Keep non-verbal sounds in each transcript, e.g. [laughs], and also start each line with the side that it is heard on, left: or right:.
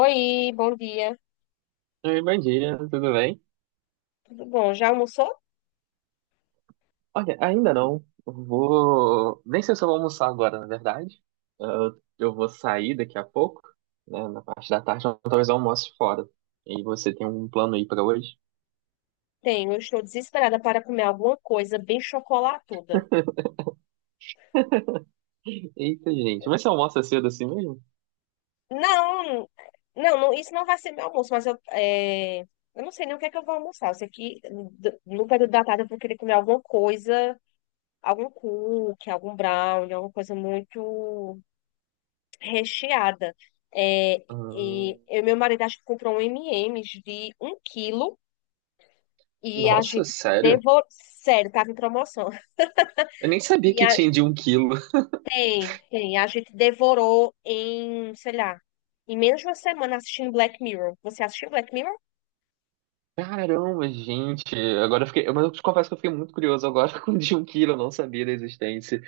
left: Oi, bom dia.
right: Oi, bom dia, tudo bem?
left: Tudo bom? Já almoçou?
right: Olha, ainda não. Eu vou. Nem sei se eu vou almoçar agora, na verdade. Eu vou sair daqui a pouco, né? Na parte da tarde, então talvez eu almoce fora. E você tem um plano aí pra hoje?
left: Tenho. Estou desesperada para comer alguma coisa bem chocolatuda.
right: [laughs] Eita, gente. Mas você almoça cedo assim mesmo?
left: Não, não, não, isso não vai ser meu almoço, mas eu não sei nem o que é que eu vou almoçar. Eu sei que no período da tarde eu vou querer comer alguma coisa, algum cookie, algum brownie, alguma coisa muito recheada. É, e
right: Hum,
left: eu e meu marido acho que comprou um M&M's de um quilo e a
right: nossa,
left: gente
right: sério?
left: devorou. Sério, tava em promoção. [laughs]
right: Eu nem sabia
left: e
right: que
left: a
right: tinha de um quilo. [laughs]
left: Tem, tem. A gente devorou em, sei lá, em menos de uma semana assistindo Black Mirror. Você assistiu Black Mirror?
right: Caramba, gente. Agora eu fiquei. Mas eu te confesso que eu fiquei muito curioso agora [laughs] com o de um quilo, eu não sabia da existência.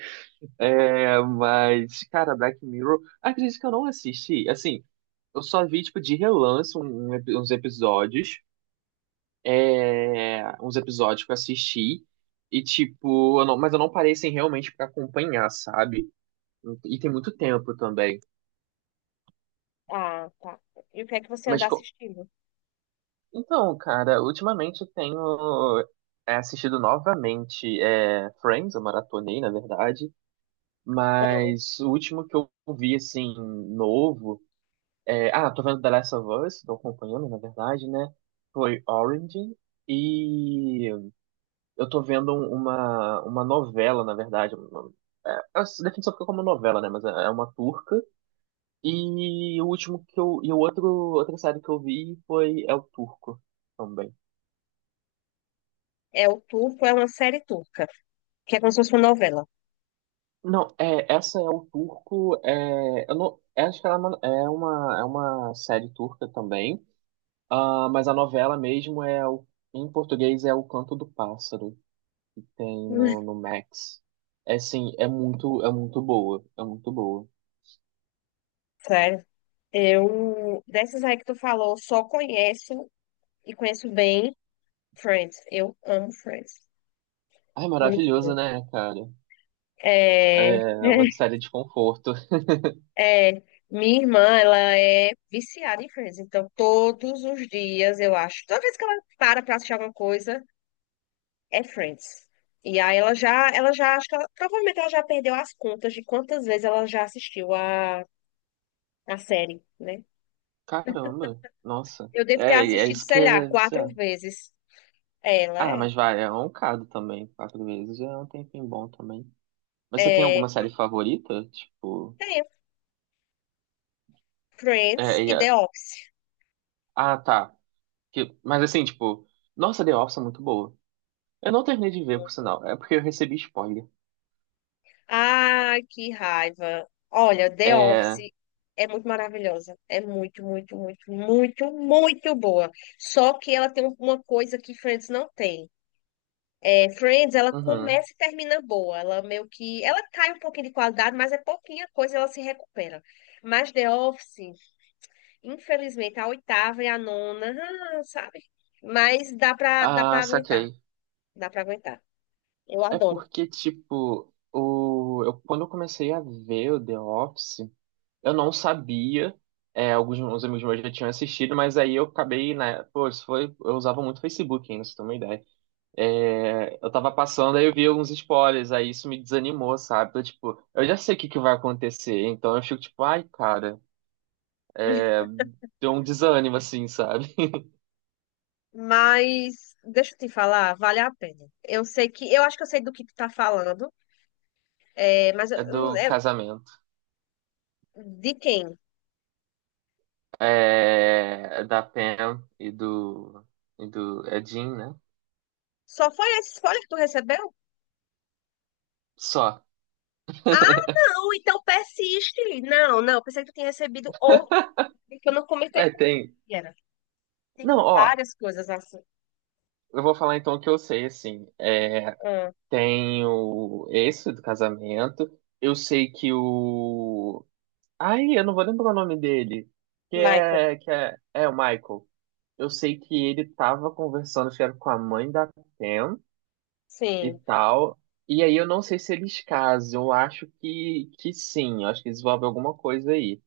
right: É, mas, cara, Black Mirror, acredito que eu não assisti. Assim, eu só vi, tipo, de relance uns episódios. Uns episódios que eu assisti. E, tipo, eu não- mas eu não parei, assim, realmente pra acompanhar, sabe? E tem muito tempo também.
left: Ah, tá. E o que é que você
right: Mas,
left: anda assistindo?
right: então, cara, ultimamente eu tenho assistido novamente Friends, eu maratonei, na verdade.
left: Amo.
right: Mas o último que eu vi, assim, novo. É, ah, tô vendo The Last of Us, tô acompanhando, na verdade, né? Foi Orange. E eu tô vendo uma novela, na verdade. É, a definição fica como novela, né? Mas é uma turca. E o último que eu. E o outro, outra série que eu vi foi É o Turco também.
left: É o turco, é uma série turca, que é como se fosse uma novela.
right: Não, é, essa é o Turco. É, eu não, é, acho que ela é uma, é uma série turca também. Ah, mas a novela mesmo é o, em português é O Canto do Pássaro. Tem no,
left: [laughs]
right: no Max. É sim, é muito boa, é muito boa.
left: Sério. Eu, dessas aí que tu falou, só conheço e conheço bem Friends. Eu amo Friends.
right: Ai,
left: Muito
right: maravilhoso,
left: bom.
right: né, cara?
left: É...
right: É é
left: [laughs]
right: uma série de conforto.
left: É, Minha irmã, ela é viciada em Friends, então todos os dias, eu acho, toda vez que ela para pra assistir alguma coisa, é Friends. E aí ela já acho que ela, provavelmente ela já perdeu as contas de quantas vezes ela já assistiu a série, né?
right: [laughs] Caramba, nossa.
left: Eu devo ter
right: É, é
left: assistido,
right: isso que
left: sei lá,
right: é
left: quatro
right: viciado.
left: vezes. Ela
right: Ah,
left: é,
right: mas vai, é um bocado também, quatro vezes, já é um tempinho bom também. Mas você tem
left: é,
right: alguma série favorita? Tipo,
left: tem Friends
right: é,
left: e
right: e
left: The
right: a-
left: Office.
right: ah, tá. Mas assim, tipo, nossa, The Office é muito boa. Eu não terminei de ver, por sinal, é porque eu recebi spoiler.
left: Ai, que raiva. Olha, The
right: É,
left: Office é muito maravilhosa. É muito, muito, muito, muito, muito boa. Só que ela tem uma coisa que Friends não tem. Friends, ela
right: uhum.
left: começa e termina boa. Ela meio que. Ela cai um pouquinho de qualidade, mas é pouquinha coisa, ela se recupera. Mas The Office, infelizmente, a oitava e a nona, sabe? Mas dá pra
right: Ah,
left: aguentar.
right: saquei.
left: Dá pra aguentar. Eu
right: É
left: adoro.
right: porque, tipo, o, eu, quando eu comecei a ver o The Office, eu não sabia. É, alguns uns amigos meus já tinham assistido, mas aí eu acabei, né? Pô, isso foi, eu usava muito Facebook ainda, se tem uma ideia. É, eu tava passando, aí eu vi alguns spoilers, aí isso me desanimou, sabe? Então, tipo, eu já sei o que que vai acontecer, então eu fico tipo, ai, cara, é, deu um desânimo, assim, sabe? [laughs]
left: Mas deixa eu te falar, vale a pena. Eu sei que, eu acho que eu sei do que tu tá falando, mas eu
right: É
left: não-
right: do casamento.
left: de quem?
right: É, da Pam e do, é Jim, né?
left: Só foi esse spoiler que tu recebeu?
right: Só.
left: Ah, não, então persiste. Não, não, pensei que tu tinha recebido outro que eu não comentei
right: É,
left: com
right: tem.
left: quem era. Tem
right: Não, ó,
left: várias coisas assim.
right: eu vou falar então o que eu sei, assim. É,
left: Ah,
right: tem o esse do casamento. Eu sei que o. Ai, eu não vou lembrar o nome dele. Que
left: Michael,
right: é. É o Michael. Eu sei que ele tava conversando, acho que era com a mãe da Pam e
left: sim.
right: tal. E aí eu não sei se eles casam. Eu acho que sim. Eu acho que desenvolve alguma coisa aí.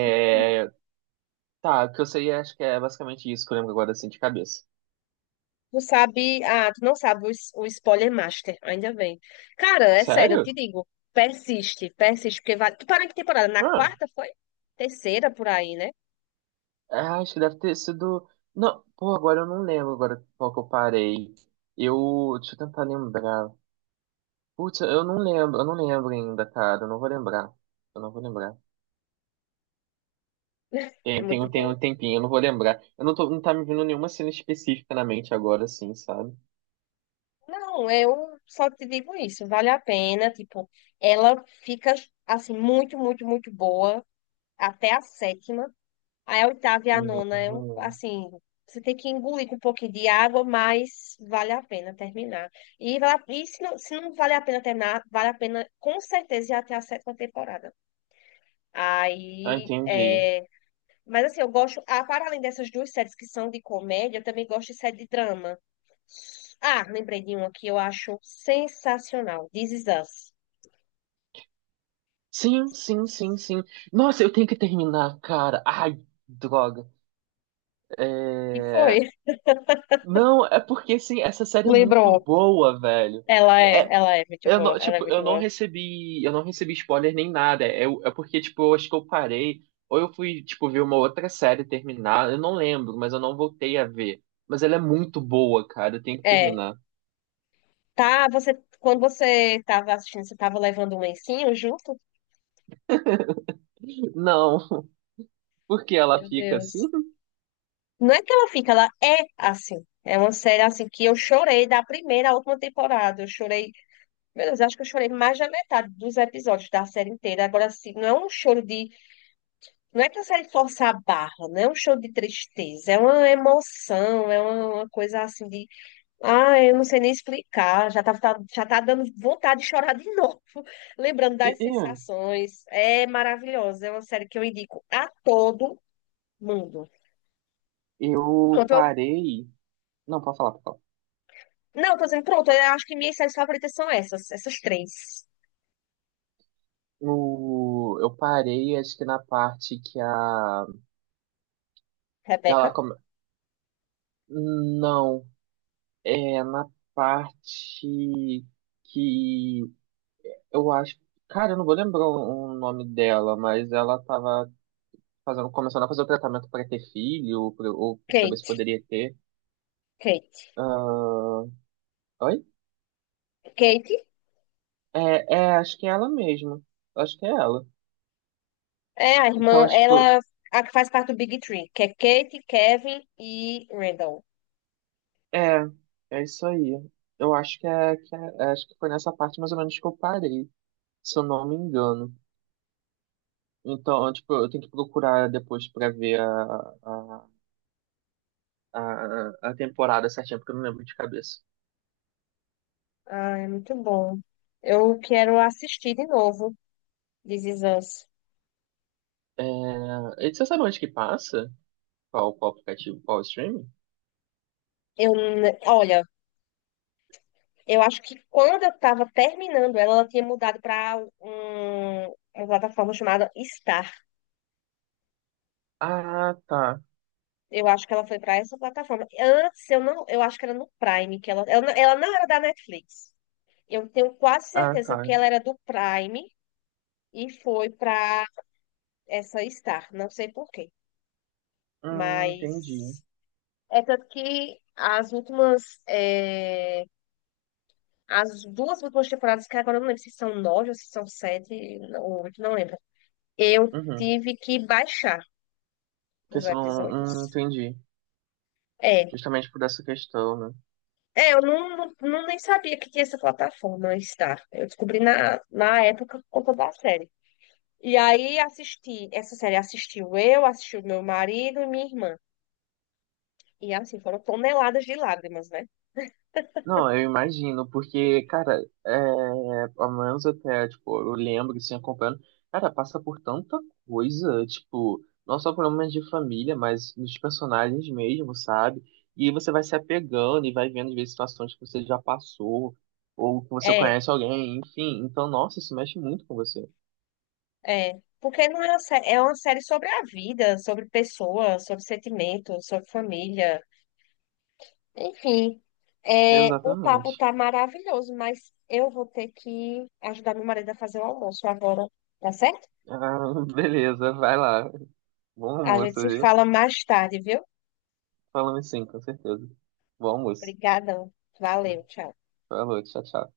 left: Uhum.
right: É, tá, o que eu sei, acho que é basicamente isso que eu lembro agora, assim, de cabeça.
left: Tu sabe, tu não sabe o spoiler master, ainda bem. Cara, é sério, eu
right: Sério?
left: te digo, persiste, persiste, porque vale. Tu parou em que temporada? Na
right: Ah.
left: quarta foi? Terceira por aí, né?
right: Ah, acho que deve ter sido. Não, pô, agora eu não lembro agora qual que eu parei. Eu. Deixa eu tentar lembrar. Putz, eu não lembro ainda, cara. Eu não vou lembrar. Eu não vou lembrar.
left: É muito
right: Tem
left: boa.
right: um tempinho, eu não vou lembrar. Eu não tô, Não tá me vindo nenhuma cena específica na mente agora, assim, sabe?
left: Não, eu só te digo isso, vale a pena, tipo, ela fica assim muito, muito, muito boa até a sétima. Aí a oitava e a nona é um,
right: Hum,
left: assim, você tem que engolir com um pouquinho de água, mas vale a pena terminar. E se não vale a pena terminar, vale a pena com certeza ir até a sétima temporada.
right: ah,
left: Aí,
right: entendi.
left: mas assim, eu gosto, para além dessas duas séries que são de comédia, eu também gosto de série de drama. Ah, lembrei de uma que eu acho sensacional. This Is Us.
right: Sim, sim, sim, sim. Nossa, eu tenho que terminar, cara. Ai, droga.
left: Que foi.
right: É...
left: [laughs]
right: Não, é porque, assim, essa série é muito
left: Lembrou.
right: boa, velho.
left: Ela é,
right: É,
left: ela é muito
right: eu
left: boa,
right: não,
left: ela é
right: tipo,
left: muito boa.
right: eu não recebi spoiler nem nada. É, é porque, tipo, eu acho que eu parei, ou eu fui, tipo, ver uma outra série terminar, eu não lembro, mas eu não voltei a ver. Mas ela é muito boa, cara, eu tenho que
left: É,
right: terminar.
left: tá, quando você tava assistindo, você tava levando um lencinho junto?
right: Não, [laughs] porque ela
left: Meu
right: fica assim?
left: Deus. Não é que ela fica, ela é assim. É uma série assim que eu chorei da primeira à última temporada. Eu chorei, meu Deus, acho que eu chorei mais da metade dos episódios da série inteira. Agora, assim, não é um choro de. Não é que a série força a barra, não é um show de tristeza, é uma emoção, é uma coisa assim de. Ah, eu não sei nem explicar, já tá dando vontade de chorar de novo, [laughs] lembrando
right: E-
left: das
right: e-
left: sensações. É maravilhosa, é uma série que eu indico a todo mundo.
right: Eu
left: Pronto,
right: parei. Não, pode falar, pode falar.
left: não, tô dizendo, pronto, eu acho que minhas séries favoritas são essas, três:
right: No, eu parei, acho que na parte que a. Que ela
left: Rebecca,
right: come... Não, é na parte que eu acho. Cara, eu não vou lembrar o nome dela, mas ela tava fazendo, começando a fazer o tratamento pra ter filho, ou pra saber se
left: Kate,
right: poderia ter.
left: Kate.
right: Ah, oi?
left: Kate
right: É, é, acho que é ela mesmo. Acho que é ela.
left: é a irmã,
right: Então, tipo,
left: ela a que faz parte do Big Three, que é Kate, Kevin e Randall.
right: é, é isso aí. Eu acho que é, é, acho que foi nessa parte mais ou menos que eu parei, se eu não me engano. Então, tipo, eu tenho que procurar depois pra ver a, a temporada certinha, porque eu não lembro de cabeça.
left: Ah, é muito bom. Eu quero assistir de novo, This Is Us.
right: É, e você sabe onde que passa? Qual, qual aplicativo? Qual streaming?
left: Olha, eu acho que quando eu estava terminando ela, ela tinha mudado para uma plataforma chamada Star.
right: Ah, tá.
left: Eu acho que ela foi para essa plataforma. Antes, eu não, eu acho que era no Prime, que ela não era da Netflix. Eu tenho quase
right: Ah,
left: certeza
right: tá.
left: que ela era do Prime e foi para essa Star. Não sei por quê,
right: Entendi.
left: mas é tanto que as duas últimas temporadas, que agora eu não lembro se são nove ou se são sete, ou oito, não lembro. Eu
right: Uhum.
left: tive que baixar os
right: Questão,
left: episódios.
right: entendi.
left: É.
right: Justamente por essa questão, né?
left: É, eu não, não, não nem sabia que tinha essa plataforma Star. Eu descobri na época por conta da série. E aí assisti, essa série assistiu eu, assistiu meu marido e minha irmã. E assim, foram toneladas de lágrimas, né?
right: Não, eu imagino, porque, cara, é, pelo menos até, tipo, eu lembro, assim, acompanhando, cara, passa por tanta coisa, tipo, não só problemas de família, mas nos personagens mesmo, sabe? E aí você vai se apegando e vai vendo, às vezes, situações que você já passou, ou que você
left: É,
right: conhece alguém, enfim. Então, nossa, isso mexe muito com você.
left: é. Porque não é uma série, é uma série sobre a vida, sobre pessoas, sobre sentimentos, sobre família. Enfim, o papo
right: Exatamente.
left: tá maravilhoso, mas eu vou ter que ajudar meu marido a fazer o almoço agora, tá certo?
right: Ah, [laughs] beleza, vai lá. Bom
left: A
right: almoço,
left: gente se
right: viu?
left: fala mais tarde, viu?
right: Falamos sim, com certeza. Bom almoço.
left: Obrigadão. Valeu, tchau.
right: Falou, tchau, tchau.